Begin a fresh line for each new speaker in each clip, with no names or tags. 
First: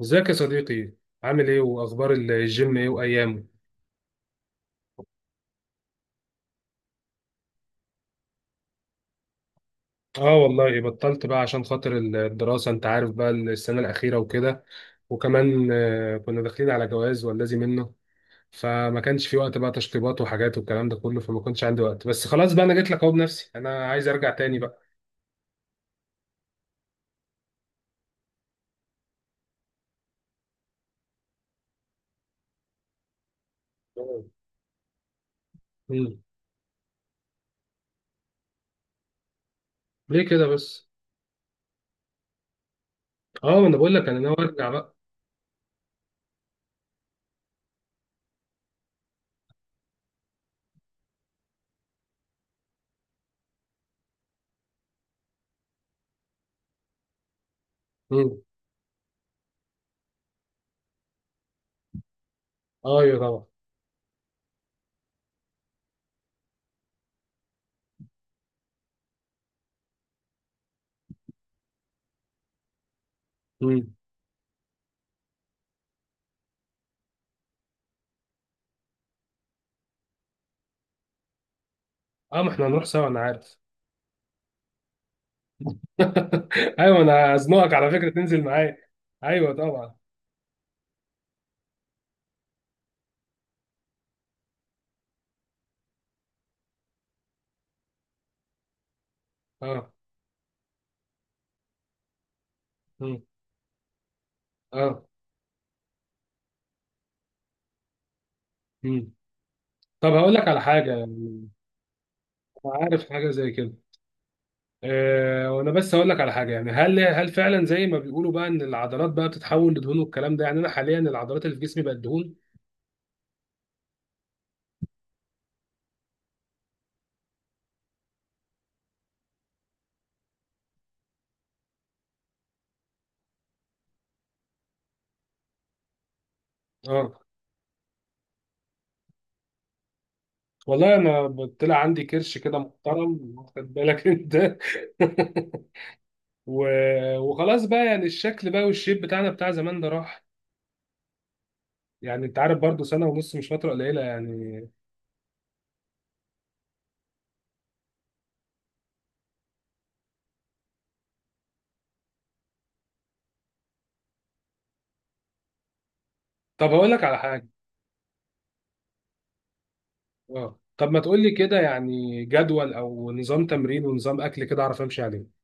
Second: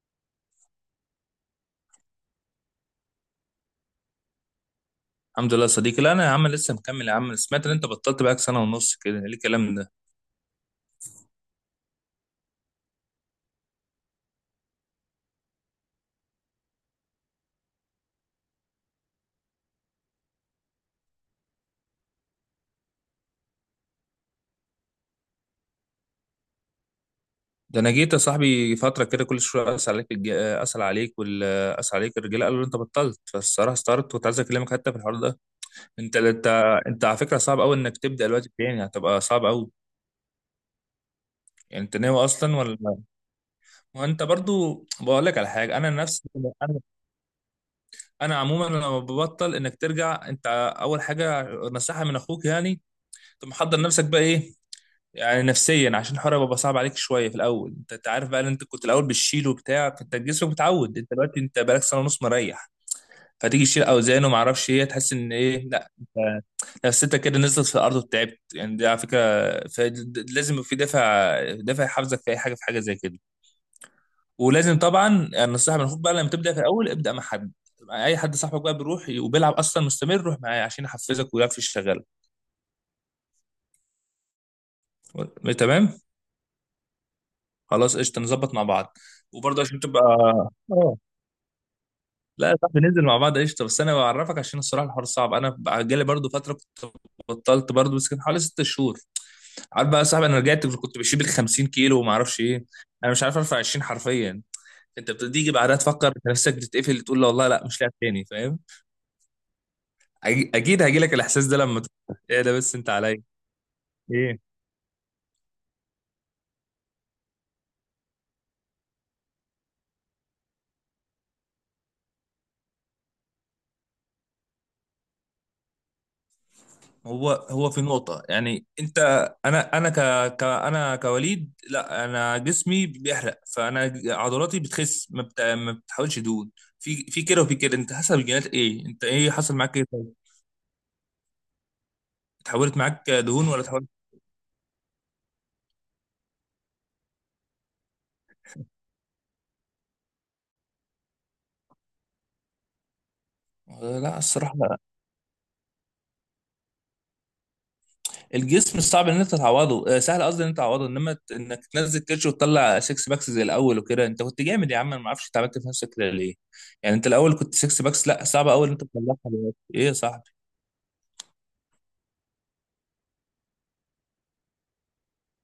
ازيك يا صديقي؟ عامل ايه واخبار الجيم ايه وايامه؟
الحمد لله يا صديقي. لا انا يا عم لسه مكمل يا عم. سمعت ان انت بطلت بقى سنه ونص، كده ايه الكلام ده؟
اه والله بطلت بقى عشان خاطر الدراسة، انت عارف بقى السنة الأخيرة وكده. وكمان كنا داخلين على جواز والذي منه. فما كانش في وقت بقى تشطيبات وحاجات والكلام ده كله، فما كنتش عندي وقت. بس خلاص بقى انا جيت لك اهو بنفسي، انا عايز ارجع تاني بقى.
ده انا جيت يا صاحبي فتره كده، كل شويه اسال عليك. الج... اسال عليك وال اسال عليك الرجاله، قالوا انت بطلت، فالصراحه استغربت، كنت عايز اكلمك حتى في الحوار ده. انت
مم.
انت انت على فكره صعب قوي انك تبدا دلوقتي تاني، هتبقى صعب قوي.
ليه كده بس؟
يعني انت ناوي اصلا ولا؟
اه، ما انا بقول لك انا
وانت
ناوي ارجع
برضو
بقى.
بقول لك على حاجه انا نفسي انا. انا عموما لما ببطل، انك ترجع انت، اول حاجه نصيحه من اخوك يعني. انت محضر نفسك بقى ايه يعني نفسيا؟ عشان الحوار بقى صعب عليك شويه في الاول. انت عارف
مم.
بقى ان انت كنت الاول بتشيل وبتاع، فانت جسمك متعود. انت دلوقتي انت بقالك سنه ونص مريح.
ايوه، طبعا.
فتيجي تشيل اوزان وما اعرفش ايه، تحس ان ايه، لا انت نفسيتك كده نزلت في الارض وتعبت يعني، دي على فكره. ف- لازم يبقى في دافع، دافع يحفزك في اي حاجه، في حاجه زي كده.
مم.
ولازم طبعا النصيحه من المفروض بقى لما تبدا في الاول، ابدا مع حد، مع اي حد، صاحبك بقى بيروح وبيلعب اصلا مستمر، روح معاه عشان يحفزك ويعرف يشتغل.
اه، ما احنا هنروح سوا انا عارف.
تمام.
ايوه، انا هزنقك على
خلاص
فكرة
قشطه،
تنزل
نظبط مع
معايا.
بعض.
ايوه،
وبرضه عشان
طبعا.
تبقى اه لا يا صاحبي، ننزل مع بعض قشطه، بس انا بعرفك عشان الصراحه الحوار صعب. انا بقى جالي برضه فتره كنت بطلت برضه، بس كان حوالي ست شهور. عارف
اه.
بقى يا صاحبي، انا رجعت كنت بشيل 50 كيلو وما اعرفش ايه، انا
مم.
مش عارف ارفع 20 حرفيا.
اه.
انت بتيجي بعدها تفكر في نفسك، بتتقفل، تقول لا والله لا، مش لاعب تاني، فاهم.
مم. طب هقول لك على
اكيد
حاجه
هيجي لك الاحساس
يعني.
ده لما ايه ده
انا
بس انت
عارف
عليا،
حاجه زي كده.
ايه.
وانا بس هقول لك على حاجه، يعني هل فعلا زي ما بيقولوا بقى ان العضلات بقى بتتحول لدهون والكلام ده؟ يعني انا حاليا العضلات اللي في جسمي بقت دهون؟
هو هو في نقطة يعني انت، انا انا ك, ك انا كوليد، لا انا جسمي بيحرق، فانا عضلاتي بتخس، ما بتحاولش دهون. في
اه
في كده وفي كده، انت حسب الجينات ايه، انت ايه حصل معاك ايه، طيب
والله، انا طلع عندي كرش كده
اتحولت معاك
محترم،
دهون ولا
واخد
اتحولت؟
بالك انت؟ و... وخلاص بقى، يعني الشكل بقى والشيب بتاعنا بتاع زمان ده راح. يعني انت عارف برضو، سنه ونص مش فتره
آه،
قليله
لا الصراحة
يعني.
لا، الجسم صعب ان انت تعوضه، سهل قصدي ان انت تعوضه، انما انك تنزل كرش وتطلع سكس باكس زي الاول وكده، انت كنت جامد يا عم، انا ما اعرفش انت عملت في نفسك كده ليه.
طب هقول
يعني
لك
انت
على
الاول
حاجه.
كنت سكس باكس، لا صعب قوي ان انت تطلعها دلوقتي. ايه يا صاحبي،
اه، طب ما تقول لي كده يعني جدول او نظام تمرين ونظام اكل كده اعرف امشي عليه.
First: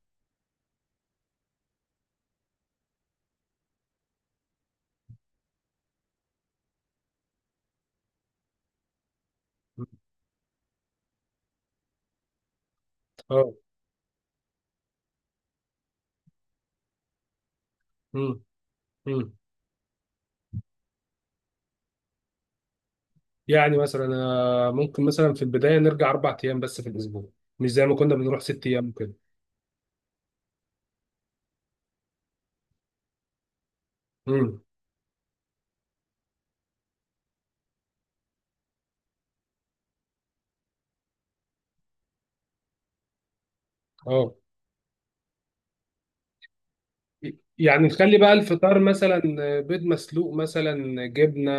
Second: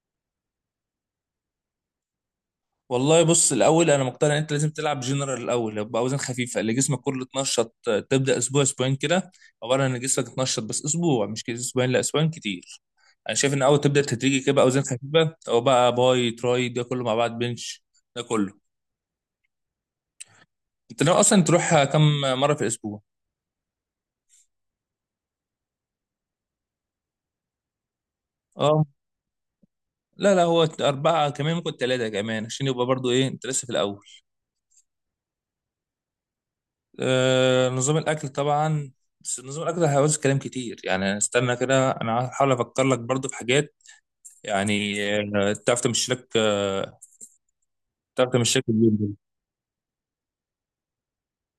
والله بص، الاول انا مقتنع ان انت لازم تلعب جنرال الاول، يبقى اوزان خفيفه اللي جسمك كله اتنشط. تبدا اسبوع اسبوعين كده، عباره عن ان جسمك اتنشط، بس اسبوع مش كده، اسبوعين، لا اسبوعين كتير. انا
اه.
شايف ان اول تبدا تدريجي كده بقى، اوزان خفيفه او بقى باي تراي، ده كله مع بعض، بنش، ده
امم.
كله.
امم.
انت ناوي اصلا تروح كم مره في الاسبوع؟
يعني مثلا ممكن مثلا في البدايه نرجع 4 ايام بس في الاسبوع. مش زي ما كنا بنروح ست
اه
ايام كده.
لا لا، هو اربعه، كمان ممكن ثلاثه، كمان عشان يبقى برضو ايه، انت لسه في الاول.
امم.
نظام الاكل طبعا، بس نظام الاكل هيعوز كلام كتير يعني، استنى كده، انا هحاول افكر لك برضو في حاجات،
اه.
يعني تعرف تمشي لك،
يعني نخلي
تعرف
بقى
تمشي لك
الفطار
اليوم ده.
مثلا بيض مسلوق، مثلا جبنه،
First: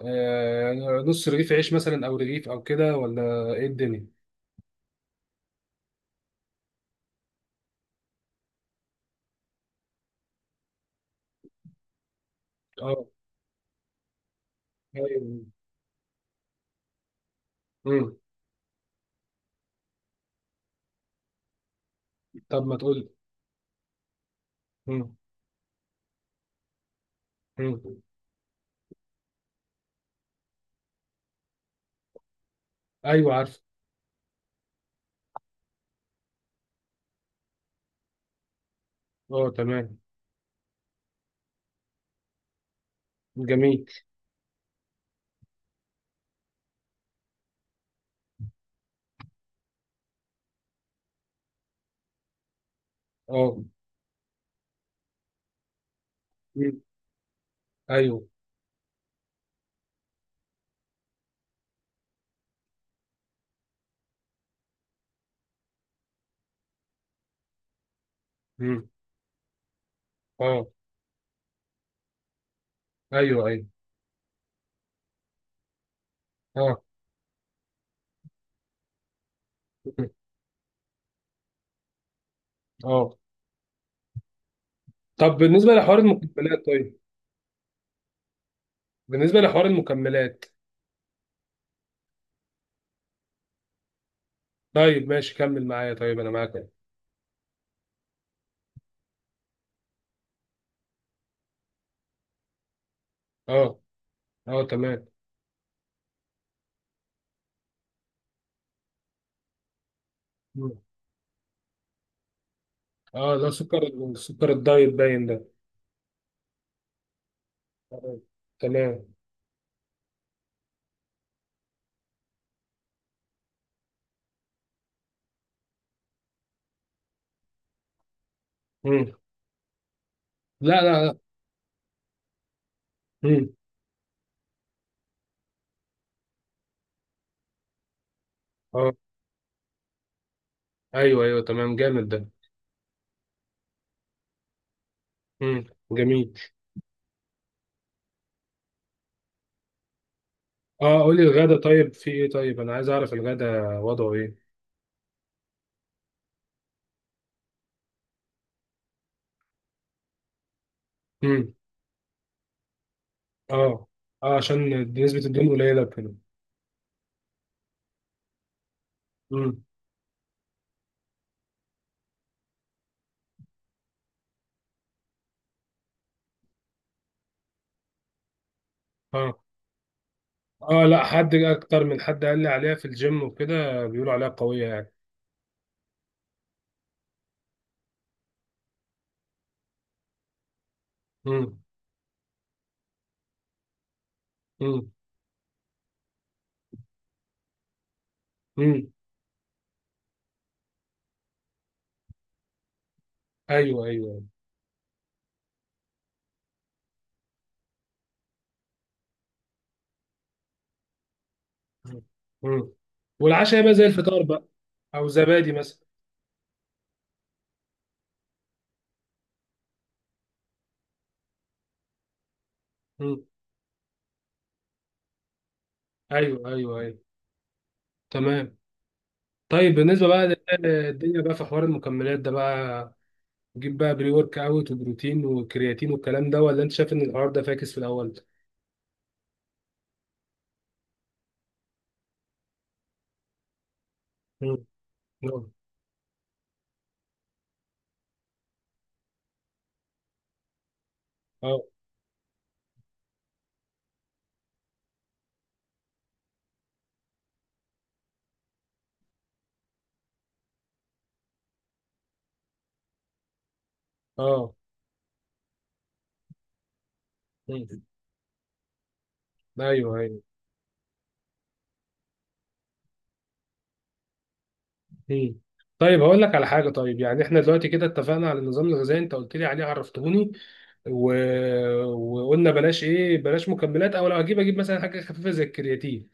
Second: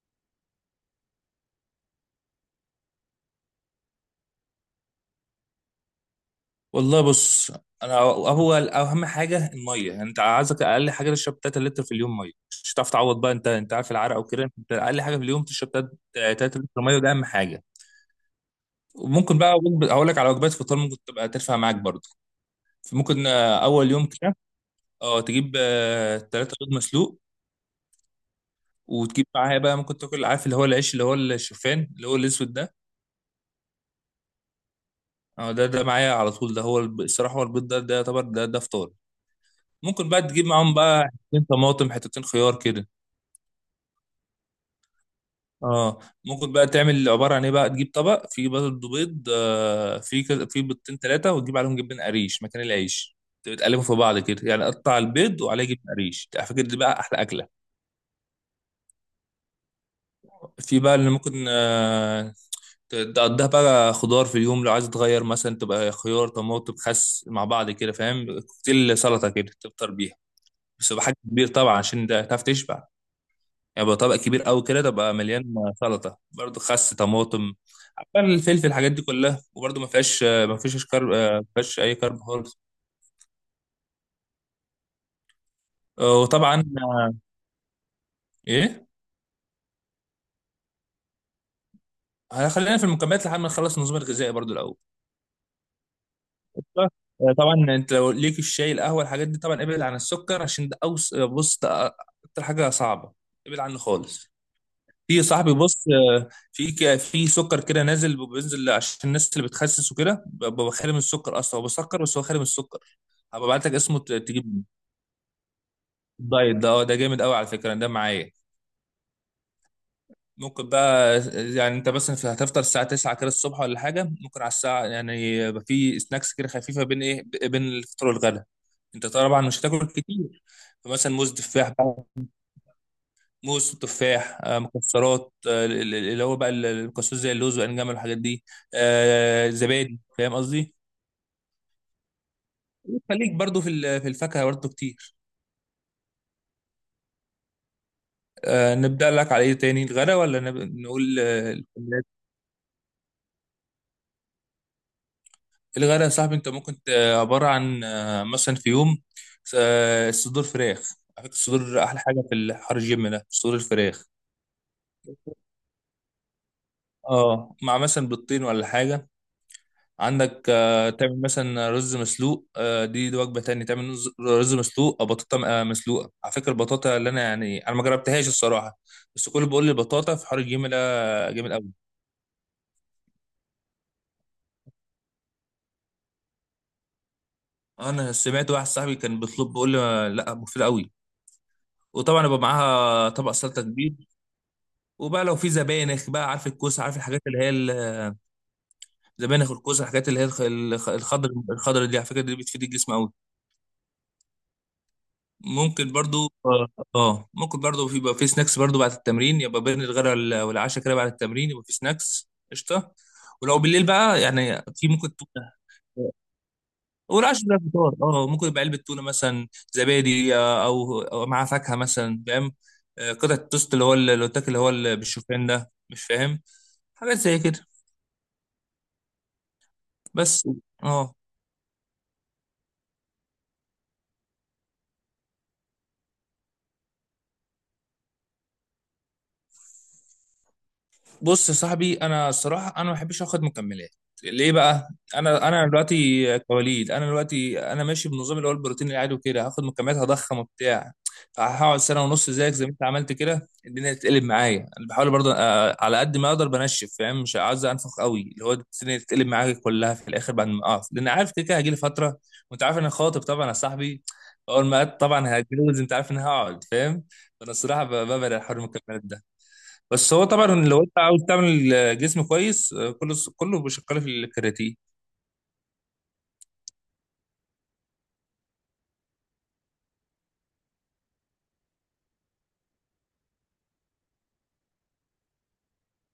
آه، نص رغيف عيش، مثلا او رغيف او كده، ولا ايه الدنيا؟
والله بص، انا هو اهم حاجه الميه، يعني انت عايزك اقل حاجه تشرب 3 لتر في اليوم ميه، مش هتعرف
اه.
تعوض بقى، انت عارف العرق وكده، انت اقل حاجه في اليوم
ايوه.
تشرب 3 لتر ميه، وده اهم حاجه.
امم.
وممكن بقى هقول لك على وجبات فطار، ممكن تبقى ترفع معاك برضه،
طب ما تقول.
ممكن اول يوم كده،
امم.
اه تجيب تلاتة بيض مسلوق،
امم.
وتجيب معاها بقى، ممكن تاكل عارف اللي هو العيش اللي هو الشوفان اللي هو الاسود ده،
ايوه، عارف.
اه ده معايا على طول، ده هو الصراحه هو البيض ده، ده يعتبر، ده ده فطار.
اه، تمام.
ممكن بقى تجيب معاهم بقى حتتين طماطم حتتين خيار كده.
جميل.
اه ممكن بقى تعمل عباره عن ايه بقى، تجيب طبق فيه برضه بيض، فيه فيه بيضتين ثلاثه، وتجيب عليهم جبن قريش مكان العيش،
اه.
تقلبهم في بعض كده، يعني قطع البيض وعليه جبن قريش، على فكره دي
مم.
بقى احلى اكله.
ايوه.
في بقى اللي ممكن تقضيها بقى خضار في اليوم لو عايز تغير، مثلا تبقى خيار طماطم خس مع بعض كده، فاهم،
مم.
كوكتيل سلطه كده، تفطر بيها،
اه.
بس يبقى حجم كبير طبعا عشان ده تعرف تشبع،
ايوه، ايوه.
يعني يبقى طبق كبير قوي كده تبقى مليان، سلطه برضه،
اه.
خس طماطم عبال الفلفل، الحاجات دي كلها، وبرضه ما
مم.
فيهاش، ما فيش كارب، ما فيهاش اي كارب خالص.
اه، طب بالنسبه لحوار
وطبعا
المكملات طيب.
ايه،
بالنسبه لحوار المكملات.
خلينا في المكملات لحد ما نخلص النظام الغذائي برضه الاول.
طيب ماشي، كمل معايا، طيب انا معاك أهو.
طبعا انت لو ليك الشاي القهوه الحاجات دي، طبعا ابعد عن السكر، عشان ده بص ده اكتر حاجه صعبه، ابعد عنه
اه.
خالص.
اه، تمام.
في يا صاحبي بص، في في سكر كده نازل، بينزل عشان الناس اللي بتخسس وكده، ببقى
مم.
خالي من السكر، اصلا هو بسكر بس هو خالي من السكر،
اه،
هبقى
ده
ابعت لك
سكر.
اسمه تجيب
سكر
منه.
الدايت باين ده.
الدايت ده اه، ده جامد قوي على فكره، ده
آه.
معايا.
تمام.
ممكن بقى يعني انت مثلا هتفطر الساعه 9 كده الصبح ولا حاجه، ممكن على الساعه يعني، يبقى في سناكس كده خفيفه بين ايه بين الفطار والغدا. انت
مم.
طبعا مش هتاكل كتير،
لا، لا،
فمثلا
لا.
موز تفاح بقى،
مم.
موز تفاح، مكسرات، آه، ال- ال- اللي هو بقى ال- المكسرات زي اللوز والانجام والحاجات دي،
اه،
زبادي، فاهم قصدي.
ايوه، ايوه، تمام، جامد ده.
خليك برضو في الفاكهه برضو كتير.
مم. جميل.
نبدا لك على ايه تاني، الغدا ولا
اه،
نقول
قولي الغدا طيب،
الحلويات؟
في ايه؟ طيب انا عايز اعرف الغدا وضعه ايه؟
الغدا يا صاحبي انت ممكن عباره عن، مثلا في يوم صدور فراخ، على فكره
مم.
الصدور احلى حاجه في الحر الجيم ده، صدور
اه.
الفراخ،
اه، عشان نسبه الدهون قليله كده.
اه مع مثلا بيضتين ولا حاجه.
مم.
عندك تعمل مثلا رز مسلوق، دي وجبه تانية، تعمل رز، مسلوق او بطاطا، مسلوقه. على فكره البطاطا، اللي انا يعني انا ما جربتهاش الصراحه، بس
اه.
كل بيقول لي البطاطا في حوار الجيم ده
اه، لا حد
جامد
اكتر
قوي.
من حد قال لي عليها في الجيم وكده، بيقولوا عليها قويه يعني.
انا سمعت واحد صاحبي كان بيطلب بيقول لي لا، مفيد قوي.
امم.
وطبعا يبقى معاها طبق سلطه كبير.
امم.
وبقى لو في زبانخ بقى، عارف الكوسه، عارف الحاجات اللي هي
امم.
زبانخ الكوسه، الحاجات اللي هي الخضر دي على فكره، دي بتفيد الجسم قوي.
ايوه، ايوه.
ممكن برضو اه، ممكن برضو يبقى في سناكس برضو بعد التمرين، يبقى بين الغداء والعشاء كده بعد التمرين، يبقى في سناكس
امم.
قشطه. ولو
والعشاء يبقى زي
بالليل بقى
الفطار بقى؟
يعني، في
او
ممكن
زبادي
تونه،
مثلا.
والعشاء بقى فطار، اه ممكن يبقى علبه تونه مثلا، زبادي، او مع فاكهه مثلا، فاهم،
امم.
قطعه توست، اللي هو اللي بتاكل، اللي بالشوفان ده، مش
ايوه،
فاهم،
ايوه، ايوه.
حاجات زي كده.
تمام. طيب بالنسبه بقى
بس اه
للدنيا بقى، في حوار المكملات ده بقى، جيب بقى بري ورك اوت وبروتين وكرياتين والكلام ده، ولا انت شايف ان الحوار ده فاكس في الاول؟
بص يا صاحبي، انا الصراحه انا ما بحبش اخد مكملات.
امم.
ليه بقى؟ انا
اه.
انا دلوقتي كوليد، انا دلوقتي انا ماشي بنظام اللي هو البروتين العادي وكده، هاخد مكملات هضخم وبتاع،
اه.
فهقعد سنه ونص زيك زي ما انت عملت كده، الدنيا تتقلب معايا. انا بحاول برضه على قد ما اقدر بنشف، فاهم، مش عايز انفخ قوي اللي هو الدنيا تتقلب معايا كلها في الاخر بعد ما اقف، لان عارف كده كده هجيلي فتره، وانت عارف إن انا خاطب طبعا يا صاحبي،
آه.
اول ما طبعا هتجوز، انت عارف ان هقعد، فاهم، فانا
مم.
الصراحه ببعد عن حوار المكملات ده.
ايوه،
بس
ايوه.
هو طبعا لو انت عاوز تعمل جسم كويس، كله كله بيشكل في الكرياتين.
مم. طيب هقول لك على حاجه طيب، يعني احنا دلوقتي كده اتفقنا على النظام الغذائي، انت قلت لي عليه عرفتهوني. و... وقلنا بلاش ايه، بلاش مكملات، او لو هجيب اجيب مثلا حاجه خفيفه زي الكرياتين.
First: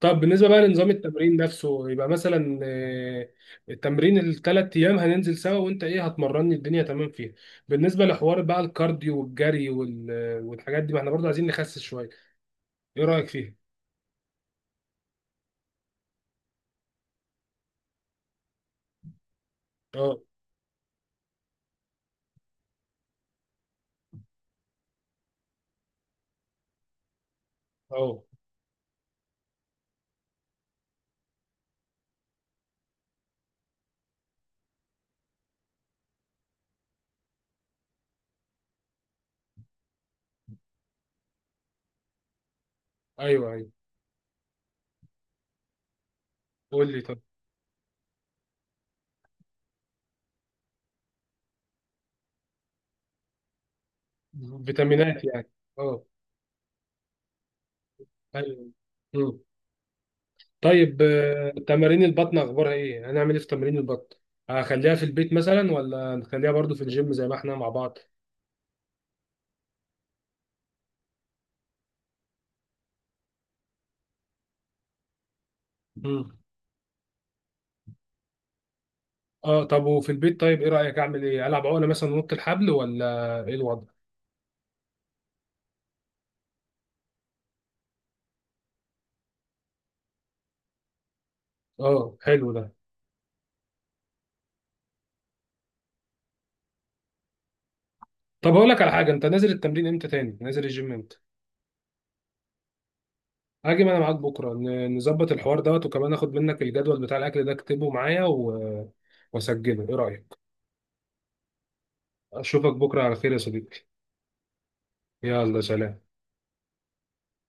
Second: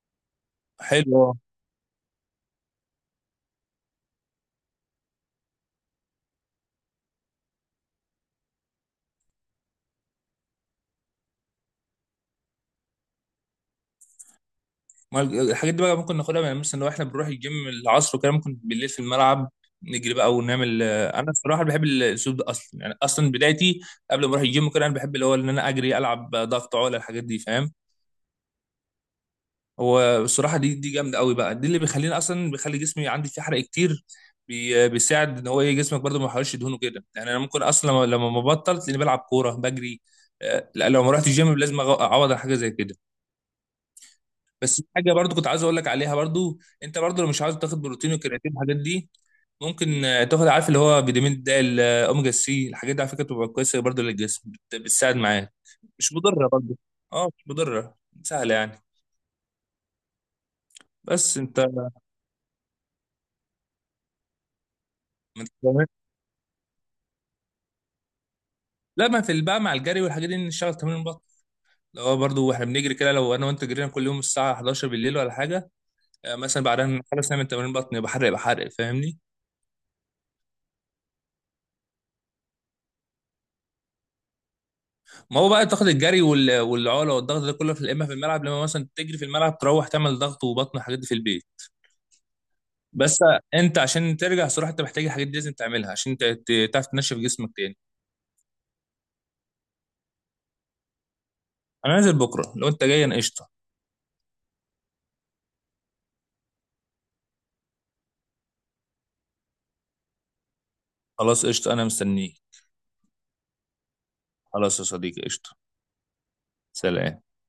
طب بالنسبه بقى لنظام
حلو اه،
التمرين نفسه، يبقى مثلا التمرين ال3 ايام هننزل سوا، وانت ايه هتمرني، الدنيا تمام فيها؟ بالنسبه لحوار بقى الكارديو والجري والحاجات دي، ما احنا برضه عايزين نخسس شويه. ايه رايك فيها؟
ما الحاجات دي بقى ممكن ناخدها، يعني مثلا لو احنا بنروح الجيم العصر وكده، ممكن بالليل في الملعب نجري
اه.
بقى ونعمل انا الصراحه بحب الاسلوب ده اصلا، يعني اصلا بدايتي قبل ما اروح الجيم كده، انا بحب اللي هو ان انا اجري العب ضغط عقله الحاجات دي، فاهم،
اه.
هو الصراحه دي جامده قوي بقى، دي اللي بيخليني اصلا بيخلي جسمي عندي فيه حرق كتير، بيساعد ان هو ايه، جسمك برضه ما يحرقش دهونه كده يعني، انا ممكن اصلا لما ما بطل تلاقيني بلعب كوره بجري. لا لو ما رحتش الجيم لازم اعوض على حاجه زي كده.
ايوه، ايوه.
بس في حاجه برضه كنت عايز اقول لك عليها برضه،
قول
انت
لي طب.
برضه لو مش عاوز تاخد بروتين وكرياتين الحاجات دي، ممكن تاخد عارف اللي هو فيتامين د اوميجا سي، الحاجات دي على فكره بتبقى كويسه برضه للجسم، بتساعد
فيتامينات يعني؟
معاك،
اه.
مش مضره برضه. اه مش مضره، سهله
ايوه.
يعني.
طيب
بس انت،
تمارين البطن اخبارها ايه؟ هنعمل ايه في تمارين البطن؟ هخليها في البيت مثلا، ولا نخليها برضو في الجيم زي ما احنا مع بعض؟
لا ما في بقى مع الجري والحاجات دي نشتغل تمرين بطن، اللي هو برضه واحنا بنجري كده، لو انا وانت جرينا كل يوم الساعه 11 بالليل ولا حاجه،
مم.
مثلا بعدها نخلص نعمل تمرين بطن، يبقى حرق يبقى حرق، فاهمني.
اه. طب وفي البيت طيب، ايه رايك؟ اعمل ايه؟ العب عقله مثلا ونط الحبل، ولا ايه الوضع؟
ما هو بقى تاخد الجري والعقله والضغط ده كله في، اما في الملعب لما مثلا تجري، في الملعب تروح تعمل ضغط وبطن والحاجات دي في البيت.
اه، حلو ده.
بس انت عشان ترجع صراحه انت محتاج الحاجات دي، لازم تعملها عشان تعرف تنشف جسمك تاني.
طب هقول لك على حاجه، انت نازل التمرين امتى؟ تاني نازل الجيم امتى؟
انا نازل بكره لو انت جاي انا قشطه.
هاجي انا معاك بكره، نظبط الحوار دوت، وكمان اخد منك الجدول بتاع الاكل ده اكتبه معايا واسجله، ايه رايك؟
خلاص قشطه، انا مستنيك.
اشوفك بكره على خير يا صديقي.
خلاص يا صديقي قشطه.
يلا سلام.
سلام.